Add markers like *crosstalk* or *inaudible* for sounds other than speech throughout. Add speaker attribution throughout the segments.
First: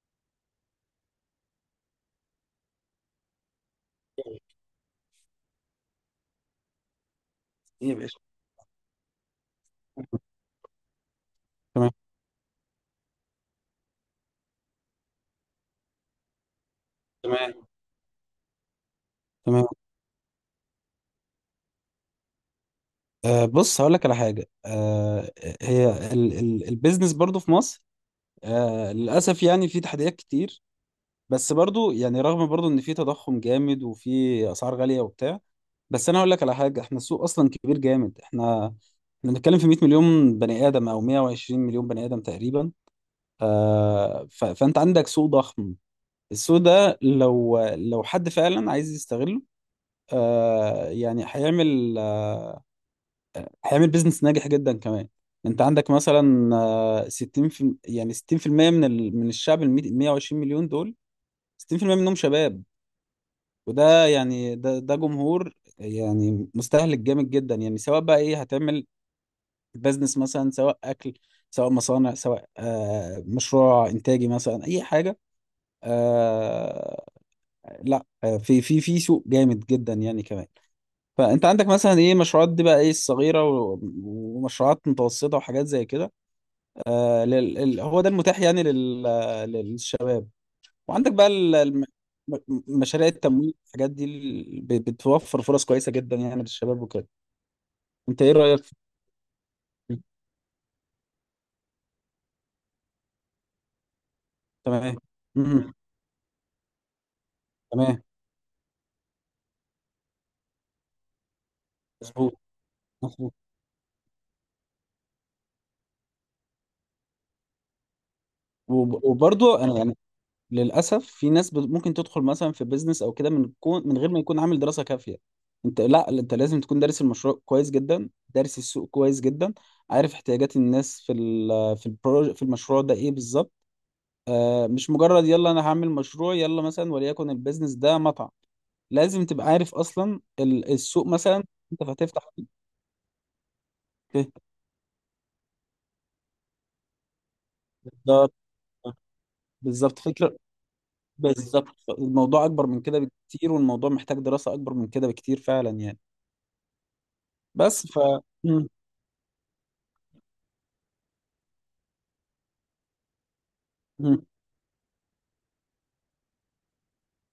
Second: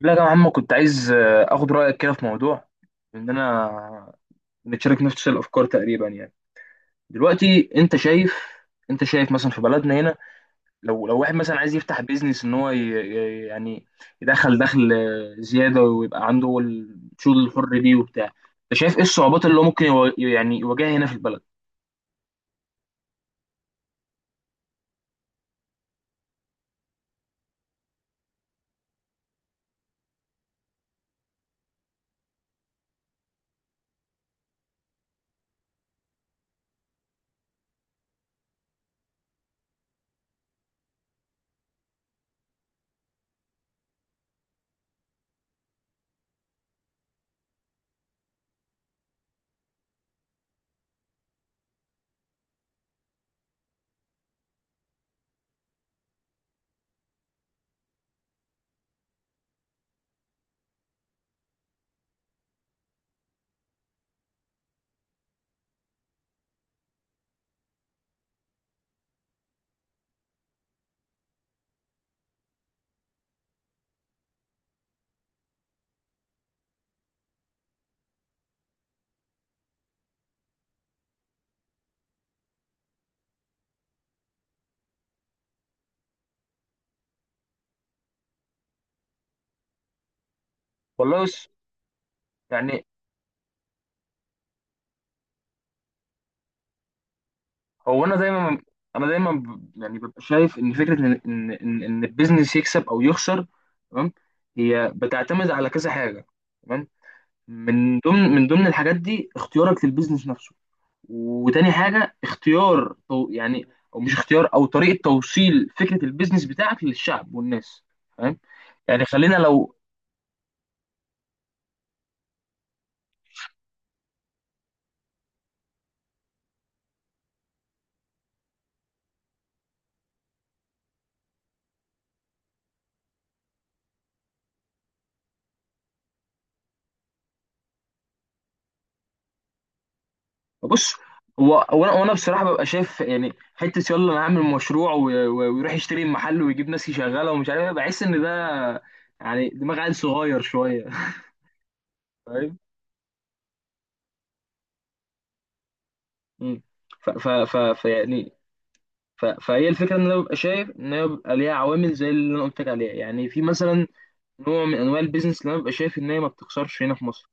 Speaker 1: لا يا عم، كنت عايز اخد رايك كده في موضوع ان انا بنتشارك نفس الافكار تقريبا يعني. دلوقتي
Speaker 2: ايه يا باشا؟
Speaker 1: انت شايف مثلا في بلدنا هنا، لو واحد مثلا عايز
Speaker 2: تمام،
Speaker 1: يفتح بيزنس ان هو دخل زياده ويبقى عنده الشغل
Speaker 2: تمام،
Speaker 1: الحر دي وبتاع. انت شايف ايه الصعوبات اللي هو
Speaker 2: تمام.
Speaker 1: ممكن يواجهها هنا في البلد؟
Speaker 2: بص، هقول لك على حاجه. هي ال البيزنس برضو في مصر، للاسف يعني في تحديات كتير. بس برضو يعني رغم برضو ان في تضخم جامد وفي اسعار غاليه وبتاع، بس انا هقول لك على حاجه: احنا السوق اصلا كبير جامد. احنا بنتكلم في 100 مليون بني ادم او 120 مليون بني ادم تقريبا. آه ف فانت عندك سوق ضخم. السوق ده لو حد فعلا عايز يستغله، يعني هيعمل بيزنس ناجح جدا كمان. انت عندك مثلا، 60 في يعني 60% من الشعب ال 120 مليون دول، 60% منهم شباب. وده يعني ده جمهور، يعني مستهلك جامد جدا. يعني سواء بقى ايه هتعمل بيزنس، مثلا سواء اكل، سواء مصانع، سواء مشروع انتاجي مثلا، اي حاجه. آه لا، في سوق جامد جدا يعني كمان. فانت عندك مثلا ايه؟ مشروعات دي بقى، ايه الصغيره و- ومشروعات متوسطه وحاجات زي كده. هو ده المتاح يعني للشباب. وعندك
Speaker 1: والله
Speaker 2: بقى
Speaker 1: بص. يعني
Speaker 2: مشاريع التمويل، الحاجات دي بتوفر فرص كويسة جدا يعني للشباب وكده.
Speaker 1: هو انا
Speaker 2: انت ايه
Speaker 1: دايما
Speaker 2: رأيك في؟
Speaker 1: انا دايما ببقى شايف ان فكره ان ان ان إن البيزنس يكسب او يخسر، تمام، هي
Speaker 2: تمام.
Speaker 1: بتعتمد على
Speaker 2: مم.
Speaker 1: كذا حاجه. تمام. من
Speaker 2: تمام.
Speaker 1: ضمن من ضمن الحاجات دي اختيارك للبيزنس نفسه، وتاني حاجه
Speaker 2: مظبوط،
Speaker 1: اختيار تو
Speaker 2: مظبوط.
Speaker 1: يعني، او مش اختيار، او طريقه توصيل فكره البيزنس بتاعك للشعب والناس. تمام.
Speaker 2: وب-
Speaker 1: يعني خلينا
Speaker 2: وبرضه
Speaker 1: لو
Speaker 2: انا يعني للأسف في ناس ممكن تدخل مثلا في بيزنس او كده، من غير ما يكون عامل دراسة كافية. انت لا انت لازم تكون دارس المشروع كويس جدا، دارس السوق كويس جدا، عارف احتياجات الناس في ال... في البرو... في المشروع ده ايه بالظبط. مش مجرد يلا انا هعمل مشروع، يلا مثلا وليكن البيزنس ده مطعم، لازم تبقى عارف اصلا
Speaker 1: بص.
Speaker 2: السوق مثلا
Speaker 1: هو
Speaker 2: انت
Speaker 1: وانا
Speaker 2: هتفتح
Speaker 1: بصراحه
Speaker 2: فيه.
Speaker 1: ببقى شايف يعني حته يلا انا اعمل مشروع ويروح يشتري محل ويجيب ناس يشغلها ومش عارف إيه، بحس ان ده
Speaker 2: بالظبط،
Speaker 1: يعني دماغ عيل
Speaker 2: بالظبط فكرة.
Speaker 1: صغير شويه *laughs*
Speaker 2: بالظبط الموضوع
Speaker 1: فاهم؟
Speaker 2: اكبر من كده بكتير، والموضوع محتاج دراسة اكبر من كده بكتير فعلا يعني.
Speaker 1: مم. ف ف ف ف
Speaker 2: بس ف
Speaker 1: يعني
Speaker 2: مم.
Speaker 1: ف فهي الفكره ان انا ببقى شايف ان هي بيبقى ليها عوامل زي اللي انا قلت لك عليها. يعني في مثلا
Speaker 2: مم.
Speaker 1: نوع من انواع البيزنس اللي انا ببقى شايف ان هي ما بتخسرش هنا في مصر،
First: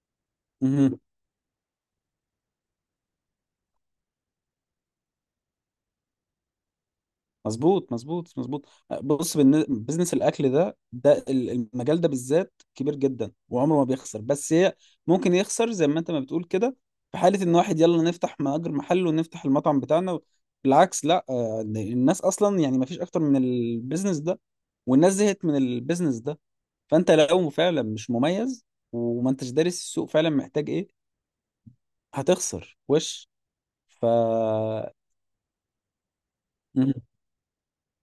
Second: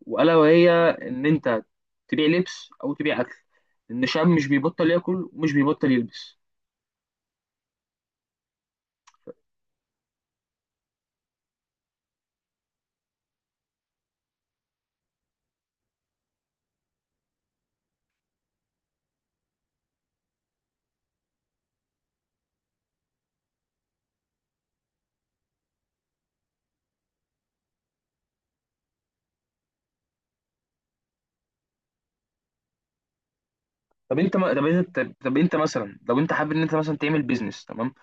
Speaker 1: والا وهي
Speaker 2: مم.
Speaker 1: ان انت تبيع لبس او تبيع اكل، ان الشعب مش بيبطل ياكل ومش بيبطل يلبس.
Speaker 2: مظبوط، مظبوط، مظبوط. بص، بزنس الاكل ده، المجال ده بالذات كبير جدا وعمره ما بيخسر. بس هي ممكن يخسر زي ما انت ما بتقول كده، في حاله ان واحد يلا نفتح مأجر محل ونفتح المطعم بتاعنا. بالعكس، لا، الناس اصلا يعني ما فيش اكتر من البيزنس ده، والناس زهقت من البيزنس ده. فانت لو فعلا مش مميز وما انتش دارس السوق فعلا محتاج ايه، هتخسر وش. ف
Speaker 1: طب انت ما... طب انت طب انت مثلا لو انت حابب ان انت مثلا
Speaker 2: مهم.
Speaker 1: تعمل بيزنس، تمام،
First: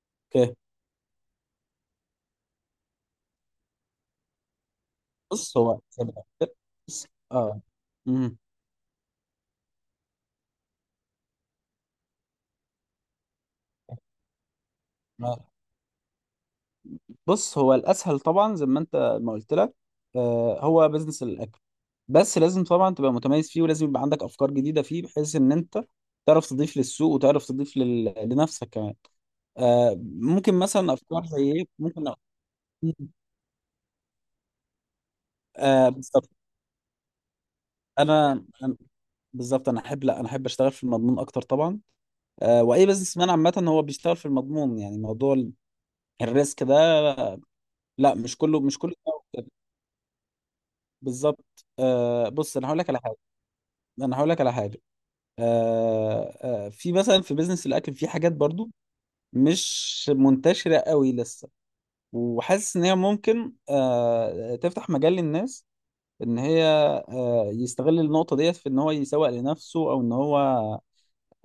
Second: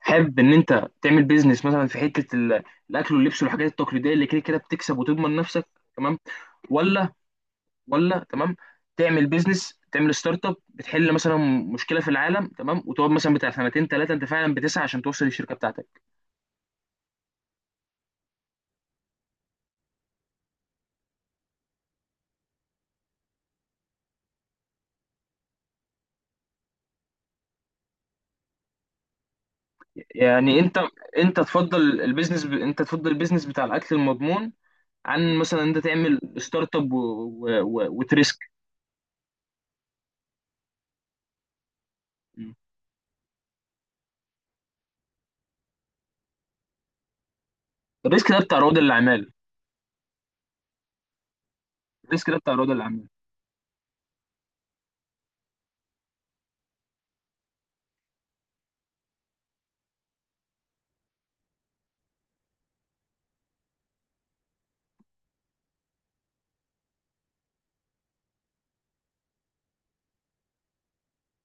Speaker 1: حابب ان
Speaker 2: اوكي.
Speaker 1: انت تعمل بيزنس مثلا في حته الاكل واللبس والحاجات التقليديه اللي كده كده بتكسب وتضمن
Speaker 2: بص
Speaker 1: نفسك،
Speaker 2: هو زي ما
Speaker 1: تمام،
Speaker 2: قلت- بص،
Speaker 1: ولا
Speaker 2: اه امم
Speaker 1: تمام تعمل بيزنس، تعمل ستارت اب بتحل مثلا مشكله في العالم، تمام، وتقعد مثلا بتاع سنتين ثلاثه انت فعلا بتسعى عشان توصل للشركه بتاعتك؟
Speaker 2: بص هو الاسهل طبعا زي ما انت ما قلت لك، هو بزنس الاكل. بس لازم طبعا تبقى متميز فيه، ولازم يبقى عندك افكار جديده فيه بحيث ان انت تعرف تضيف للسوق، وتعرف تضيف لنفسك كمان. ممكن
Speaker 1: يعني انت
Speaker 2: مثلا افكار
Speaker 1: انت
Speaker 2: زي ايه، ممكن.
Speaker 1: انت تفضل البيزنس بتاع الاكل المضمون عن مثلا انت تعمل
Speaker 2: بالظبط.
Speaker 1: ستارت اب وتريسك؟
Speaker 2: انا أنا- بالظبط، انا احب لا انا احب اشتغل في المضمون اكتر طبعا. واي بزنس مان عامه هو بيشتغل في المضمون، يعني موضوع الريسك ده. لا،
Speaker 1: الريسك
Speaker 2: مش
Speaker 1: ده بتاع
Speaker 2: كله،
Speaker 1: رواد
Speaker 2: مش كله.
Speaker 1: الاعمال،
Speaker 2: بالظبط.
Speaker 1: الريسك ده بتاع
Speaker 2: بص،
Speaker 1: الرياضه اللي عامله.
Speaker 2: انا هقول لك على حاجه. في مثلا في بيزنس الاكل في حاجات برضو مش منتشره قوي لسه، وحاسس ان هي ممكن تفتح مجال للناس، ان هي يستغل النقطه ديت في ان هو يسوق لنفسه، او ان هو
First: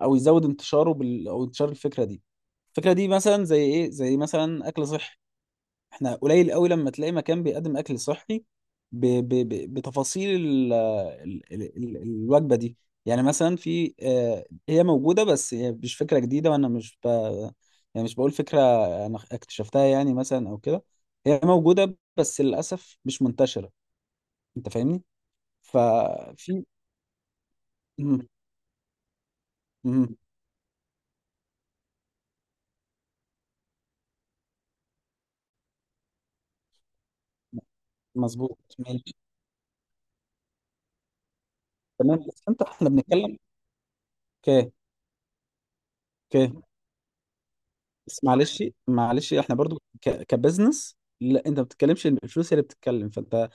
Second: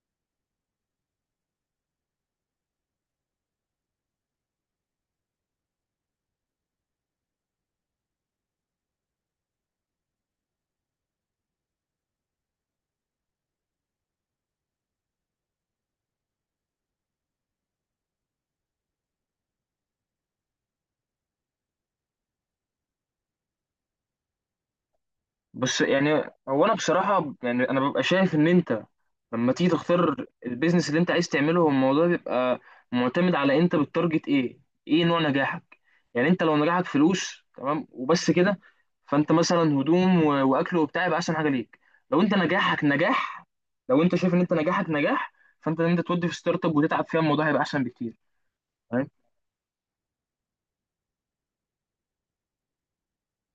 Speaker 2: او يزود انتشاره او انتشار الفكره دي. الفكره دي مثلا زي ايه؟ زي مثلا اكل صحي. احنا قليل قوي لما تلاقي مكان بيقدم اكل صحي بتفاصيل الوجبه دي. يعني مثلا في، هي موجوده بس هي مش فكره جديده، وانا مش يعني مش بقول فكره انا اكتشفتها يعني مثلا او كده. هي موجوده بس للاسف مش منتشره. انت فاهمني؟
Speaker 1: بس يعني
Speaker 2: ففي
Speaker 1: هو انا بصراحه يعني انا ببقى
Speaker 2: مم.
Speaker 1: شايف ان انت لما تيجي
Speaker 2: مم.
Speaker 1: تختار البيزنس اللي انت عايز تعمله، هو الموضوع بيبقى معتمد على انت بتتارجت ايه، ايه نوع نجاحك. يعني انت لو نجاحك فلوس، تمام وبس كده،
Speaker 2: مظبوط. ماشي.
Speaker 1: فانت مثلا هدوم واكل وبتاع يبقى احسن حاجه ليك.
Speaker 2: تمام
Speaker 1: لو انت
Speaker 2: بس انت
Speaker 1: نجاحك
Speaker 2: احنا بنتكلم.
Speaker 1: نجاح لو انت شايف ان انت
Speaker 2: اوكي.
Speaker 1: نجاحك نجاح، فانت ان انت تودي في
Speaker 2: اوكي
Speaker 1: ستارت اب وتتعب فيها، الموضوع هيبقى احسن بكتير.
Speaker 2: بس معلش، معلش احنا برضو كبزنس، لا انت ما بتتكلمش، الفلوس هي اللي بتتكلم، فانت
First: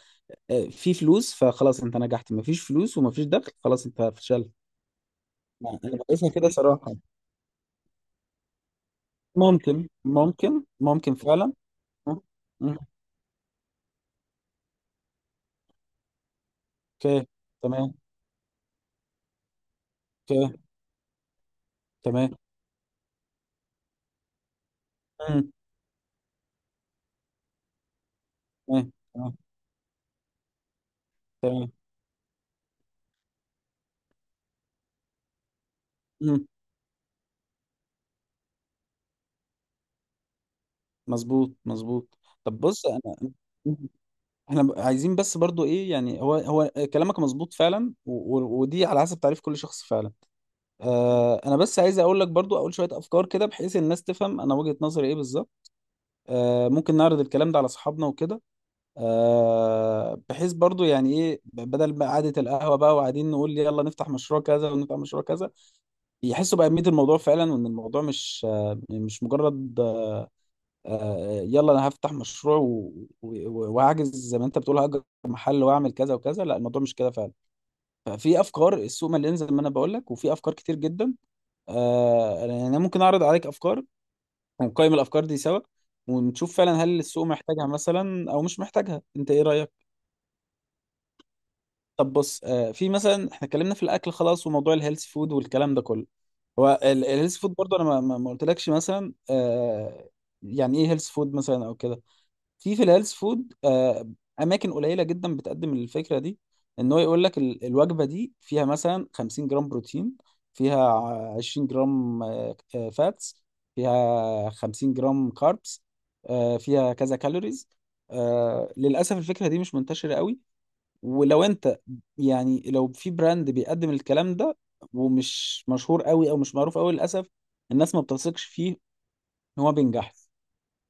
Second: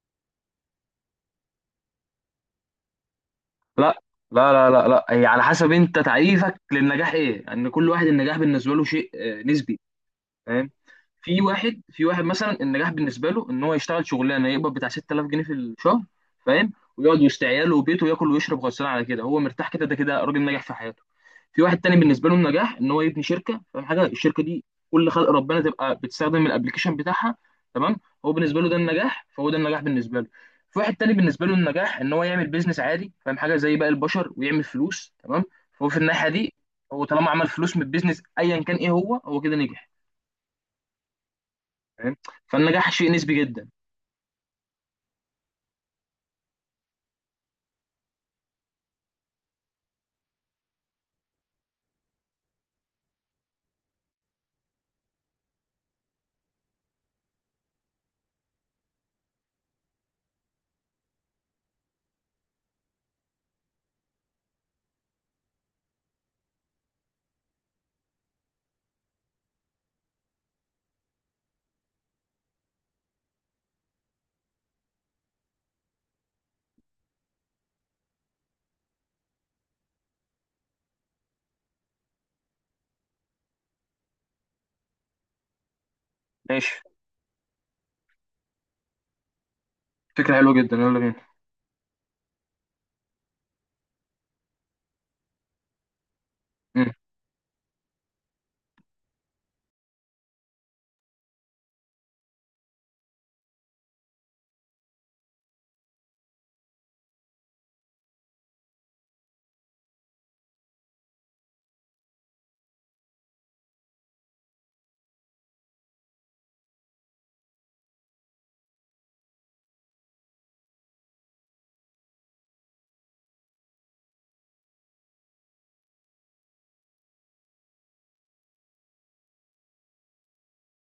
Speaker 2: في فلوس فخلاص انت نجحت، ما فيش فلوس وما فيش دخل خلاص
Speaker 1: لا
Speaker 2: انت فشلت.
Speaker 1: لا لا لا لا، هي على حسب
Speaker 2: انا
Speaker 1: انت
Speaker 2: بقيسها كده
Speaker 1: تعريفك
Speaker 2: صراحة.
Speaker 1: للنجاح ايه، ان كل واحد النجاح بالنسبه له شيء نسبي. فاهم؟
Speaker 2: ممكن فعلا.
Speaker 1: في
Speaker 2: مم،
Speaker 1: واحد مثلا
Speaker 2: مم،
Speaker 1: النجاح بالنسبه له ان هو يشتغل شغلانه يقبض بتاع 6000 جنيه في الشهر. فاهم؟ ويقعد
Speaker 2: اوكي،
Speaker 1: يشتري عياله
Speaker 2: تمام،
Speaker 1: وبيته وياكل ويشرب غصب على كده، هو مرتاح كده، ده كده راجل
Speaker 2: اوكي،
Speaker 1: ناجح في حياته. في واحد تاني بالنسبه له
Speaker 2: تمام،
Speaker 1: النجاح ان هو يبني شركه، فاهم حاجه؟ الشركه دي كل خلق
Speaker 2: مم،
Speaker 1: ربنا تبقى بتستخدم الابلكيشن بتاعها، تمام. هو بالنسبه له ده
Speaker 2: تمام،
Speaker 1: النجاح،
Speaker 2: تمام،
Speaker 1: فهو ده النجاح بالنسبه له. في واحد تاني بالنسبه له
Speaker 2: تمام،
Speaker 1: النجاح ان هو يعمل بيزنس عادي، فاهم حاجه؟ زي باقي البشر ويعمل فلوس، تمام. فهو في الناحيه
Speaker 2: مم،
Speaker 1: دي هو طالما عمل فلوس من البيزنس ايا كان ايه، هو كده نجح.
Speaker 2: مظبوط،
Speaker 1: فاهم؟
Speaker 2: مظبوط. طب بص
Speaker 1: فالنجاح شيء
Speaker 2: انا،
Speaker 1: نسبي جدا.
Speaker 2: عايزين بس برضو ايه يعني، هو كلامك مظبوط فعلا، و... و... ودي على حسب تعريف كل شخص فعلا. انا بس عايز اقول لك برضو، اقول شويه افكار كده بحيث الناس تفهم انا وجهه نظري ايه بالظبط. ممكن نعرض الكلام ده على اصحابنا وكده. بحيث برضو يعني ايه، بدل بقى قعده القهوه بقى وقاعدين نقول يلا نفتح مشروع كذا ونفتح مشروع كذا، يحسوا باهميه الموضوع فعلا، وان الموضوع مش مش مجرد يلا انا هفتح مشروع و- و- وهحجز زي ما انت بتقول هاجر محل واعمل كذا وكذا. لا، الموضوع مش كده فعلا. ففي افكار، السوق مليان زي ما انا بقول لك وفي افكار كتير جدا. يعني انا ممكن اعرض عليك افكار ونقيم الافكار دي سوا، ونشوف فعلا
Speaker 1: ماشي،
Speaker 2: هل السوق محتاجها مثلا او مش محتاجها. انت ايه رايك؟
Speaker 1: فكره حلوه جدا، يلا بينا.
Speaker 2: طب بص، في مثلا احنا اتكلمنا في الاكل خلاص، وموضوع الهيلث فود والكلام ده كله. هو
Speaker 1: مم.
Speaker 2: الهيلث فود برضه انا ما قلتلكش مثلا، يعني ايه هيلث فود مثلا او كده. في الهيلث فود اماكن قليله جدا بتقدم الفكره دي، ان هو يقول لك الوجبه دي فيها مثلا 50 جرام بروتين، فيها 20 جرام فاتس، فيها 50 جرام كاربس، فيها كذا كالوريز. للاسف الفكره دي مش منتشره قوي. ولو انت يعني لو في براند بيقدم الكلام ده، ومش مشهور قوي او مش معروف قوي، للاسف الناس ما بتثقش فيه ان هو بينجح.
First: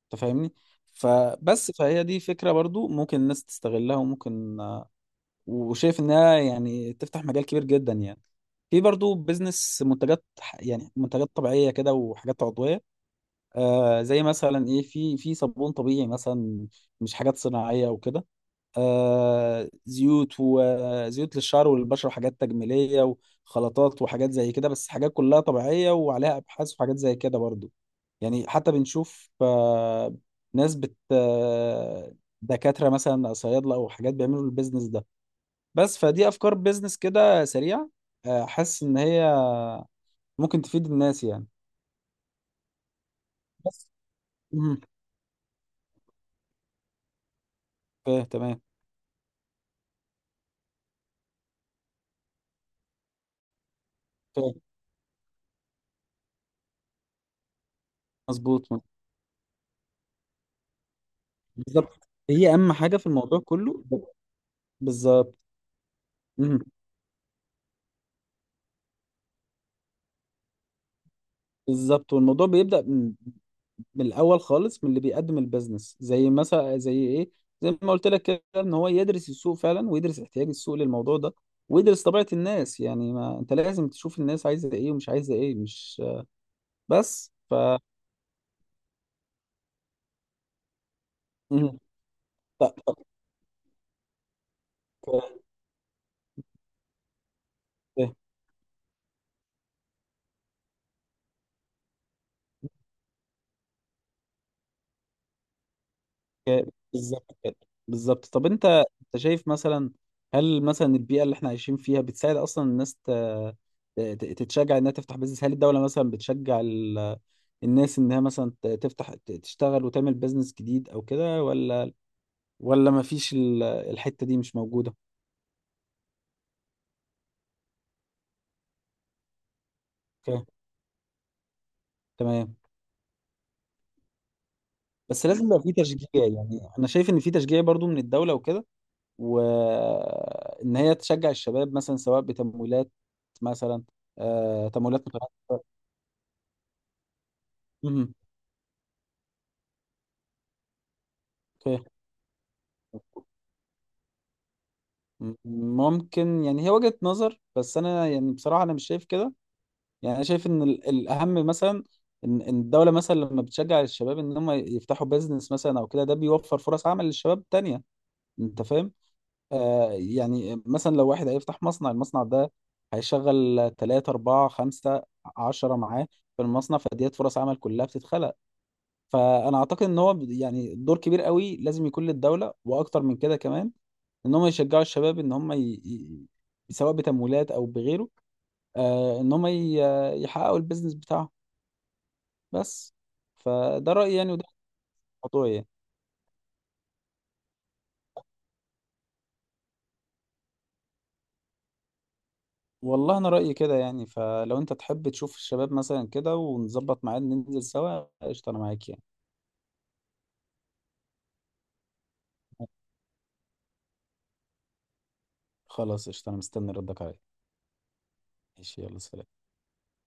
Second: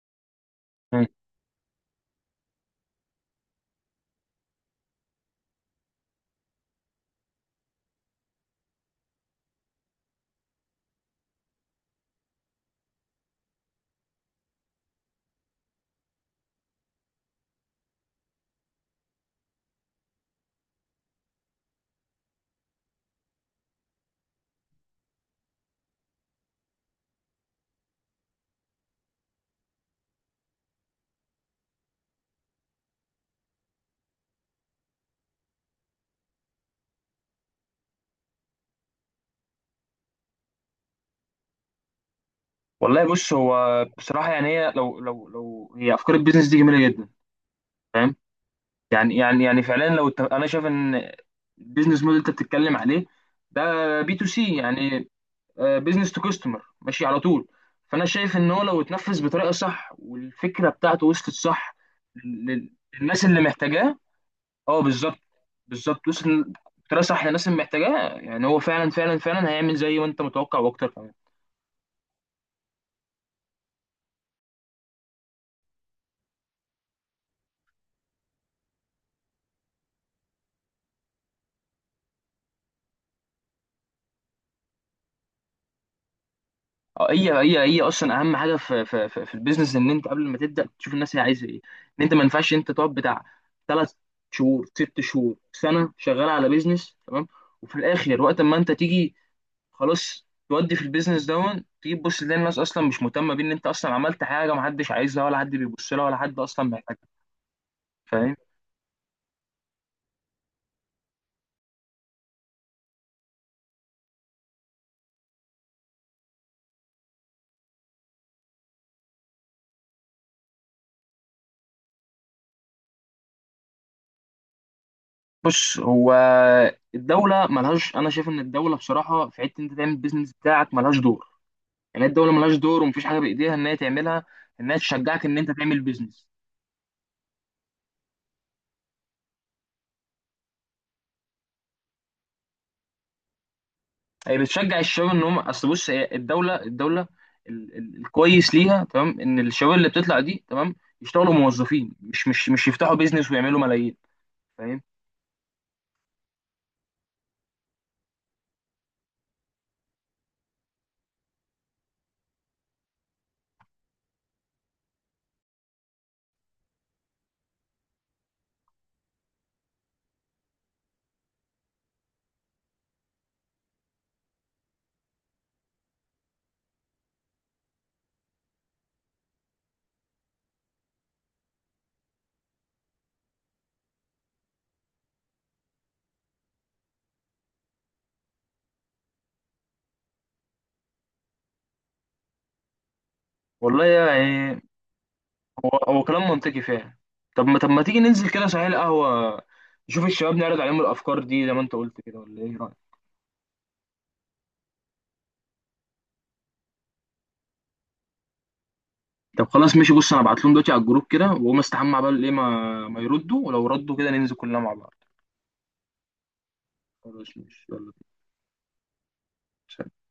Speaker 2: انت فاهمني؟
Speaker 1: مم.
Speaker 2: فبس فهي دي فكرة برضو ممكن الناس تستغلها، وممكن وشايف انها يعني تفتح مجال كبير جدا يعني. في برضو بيزنس منتجات يعني منتجات طبيعية كده، وحاجات عضوية. زي مثلا ايه؟ في صابون طبيعي مثلا، مش حاجات صناعية وكده. زيوت، وزيوت للشعر والبشرة، وحاجات تجميلية وخلطات وحاجات زي كده، بس حاجات كلها طبيعية وعليها أبحاث وحاجات زي كده برضو. يعني حتى بنشوف ناس بت آه، دكاترة مثلا أو صيادلة أو حاجات بيعملوا البيزنس ده. بس فدي أفكار بيزنس كده سريعة، حاسس إن هي ممكن تفيد الناس يعني.
Speaker 1: والله بص. هو
Speaker 2: بس.
Speaker 1: بصراحه يعني هي
Speaker 2: مهم.
Speaker 1: لو هي افكار البيزنس دي جميله جدا. فاهم؟
Speaker 2: فاهم. تمام.
Speaker 1: يعني فعلا، لو انا شايف ان البيزنس موديل انت بتتكلم عليه ده B2C
Speaker 2: فاهم.
Speaker 1: يعني، بيزنس تو كاستمر، ماشي على طول. فانا شايف ان هو
Speaker 2: مظبوط.
Speaker 1: لو اتنفذ بطريقه صح والفكره بتاعته وصلت صح
Speaker 2: بالظبط، هي
Speaker 1: لل-
Speaker 2: أهم حاجة في
Speaker 1: للناس
Speaker 2: الموضوع
Speaker 1: اللي
Speaker 2: كله.
Speaker 1: محتاجاه. اه، بالظبط.
Speaker 2: بالظبط.
Speaker 1: بالظبط، وصل
Speaker 2: مهم.
Speaker 1: بطريقه صح للناس اللي محتاجاه، يعني هو فعلا فعلا فعلا هيعمل زي ما انت متوقع واكتر كمان.
Speaker 2: بالظبط. والموضوع بيبدأ من الاول خالص، من اللي بيقدم البيزنس، زي مثلا زي ايه، زي ما قلت لك كده، ان هو يدرس السوق فعلا، ويدرس احتياج السوق للموضوع ده، ويدرس طبيعة الناس. يعني ما انت لازم تشوف الناس عايزة ايه ومش عايزة ايه، مش.
Speaker 1: اه هي
Speaker 2: بس
Speaker 1: هي
Speaker 2: ف
Speaker 1: هي اصلا اهم حاجه في البيزنس، ان انت قبل ما تبدا تشوف الناس هي عايزه ايه،
Speaker 2: مم.
Speaker 1: ان انت ما ينفعش انت
Speaker 2: ط-
Speaker 1: تقعد بتاع 3 شهور، 6 شهور،
Speaker 2: ط-
Speaker 1: سنه، شغال على بيزنس، تمام، وفي الاخر وقت ما انت تيجي خلاص تودي في البيزنس دون تيجي تبص تلاقي الناس اصلا مش مهتمه بيه، ان انت اصلا عملت حاجه ما حدش عايزها ولا حد بيبص لها ولا حد اصلا
Speaker 2: ك-
Speaker 1: محتاجها.
Speaker 2: بالظبط كده. بالظبط.
Speaker 1: فاهم؟
Speaker 2: طب انت، شايف مثلا هل مثلا البيئة اللي احنا عايشين فيها بتساعد اصلا الناس تتشجع انها تفتح بيزنس؟ هل الدولة مثلا بتشجع الناس انها مثلا تفتح تشتغل وتعمل بيزنس جديد او كده، ولا ما فيش الحتة دي مش موجودة؟
Speaker 1: بص، هو الدوله ملهاش انا شايف ان الدوله بصراحه في حته انت تعمل البيزنس
Speaker 2: اوكي.
Speaker 1: بتاعك ملهاش دور. يعني الدوله ملهاش
Speaker 2: تمام
Speaker 1: دور ومفيش حاجه بايديها ان هي تعملها، انها تشجعك
Speaker 2: بس
Speaker 1: ان
Speaker 2: لازم
Speaker 1: انت
Speaker 2: يبقى في
Speaker 1: تعمل
Speaker 2: تشجيع،
Speaker 1: بيزنس.
Speaker 2: يعني انا شايف ان في تشجيع برضو من الدولة وكده، وان هي تشجع الشباب مثلا، سواء بتمويلات مثلا،
Speaker 1: هي بتشجع
Speaker 2: تمويلات
Speaker 1: الشباب ان هم اصل
Speaker 2: متعددة.
Speaker 1: بص، هي الدوله
Speaker 2: مهم.
Speaker 1: الكويس ليها تمام ان الشباب اللي بتطلع دي تمام يشتغلوا
Speaker 2: اوكي.
Speaker 1: موظفين، مش يفتحوا بيزنس ويعملوا ملايين. فاهم؟
Speaker 2: ممكن، يعني هي وجهة نظر، بس انا يعني بصراحة انا مش شايف كده. يعني انا شايف ان الاهم مثلا، إن الدوله مثلا لما بتشجع الشباب ان هم يفتحوا بيزنس مثلا او كده، ده بيوفر فرص عمل للشباب تانية. انت فاهم؟ يعني مثلا لو واحد هيفتح مصنع، المصنع ده هيشغل 3 4 5 10 معاه في المصنع، فديت فرص عمل كلها بتتخلق. فأنا أعتقد إن هو يعني دور كبير قوي لازم يكون للدولة، وأكتر من كده كمان، ان هم يشجعوا الشباب ان هم سواء بتمويلات او بغيره، ان هم يحققوا البيزنس بتاعهم. بس.
Speaker 1: والله
Speaker 2: فده رأيي يعني، وده
Speaker 1: يعني
Speaker 2: الموضوع
Speaker 1: هو
Speaker 2: يعني.
Speaker 1: هو كلام منطقي فعلا. طب ما تيجي ننزل كده صحيح القهوه، نشوف الشباب نعرض عليهم الافكار دي زي ما انت قلت كده، ولا ايه رايك؟
Speaker 2: والله انا رأيي كده يعني، فلو انت تحب تشوف الشباب مثلا كده، ونظبط ميعاد ننزل سوا، قشطة انا معاك يعني.
Speaker 1: طب خلاص ماشي، بص انا ابعت لهم دلوقتي على الجروب كده واقوم استحمى عبال ايه ما يردوا، ولو ردوا كده ننزل كلنا مع بعض.
Speaker 2: خلاص، قشطة انا مستني ردك عليا.
Speaker 1: خلاص ماشي، يلا بينا.
Speaker 2: ماشي، يلا سلام.
Speaker 1: سلام.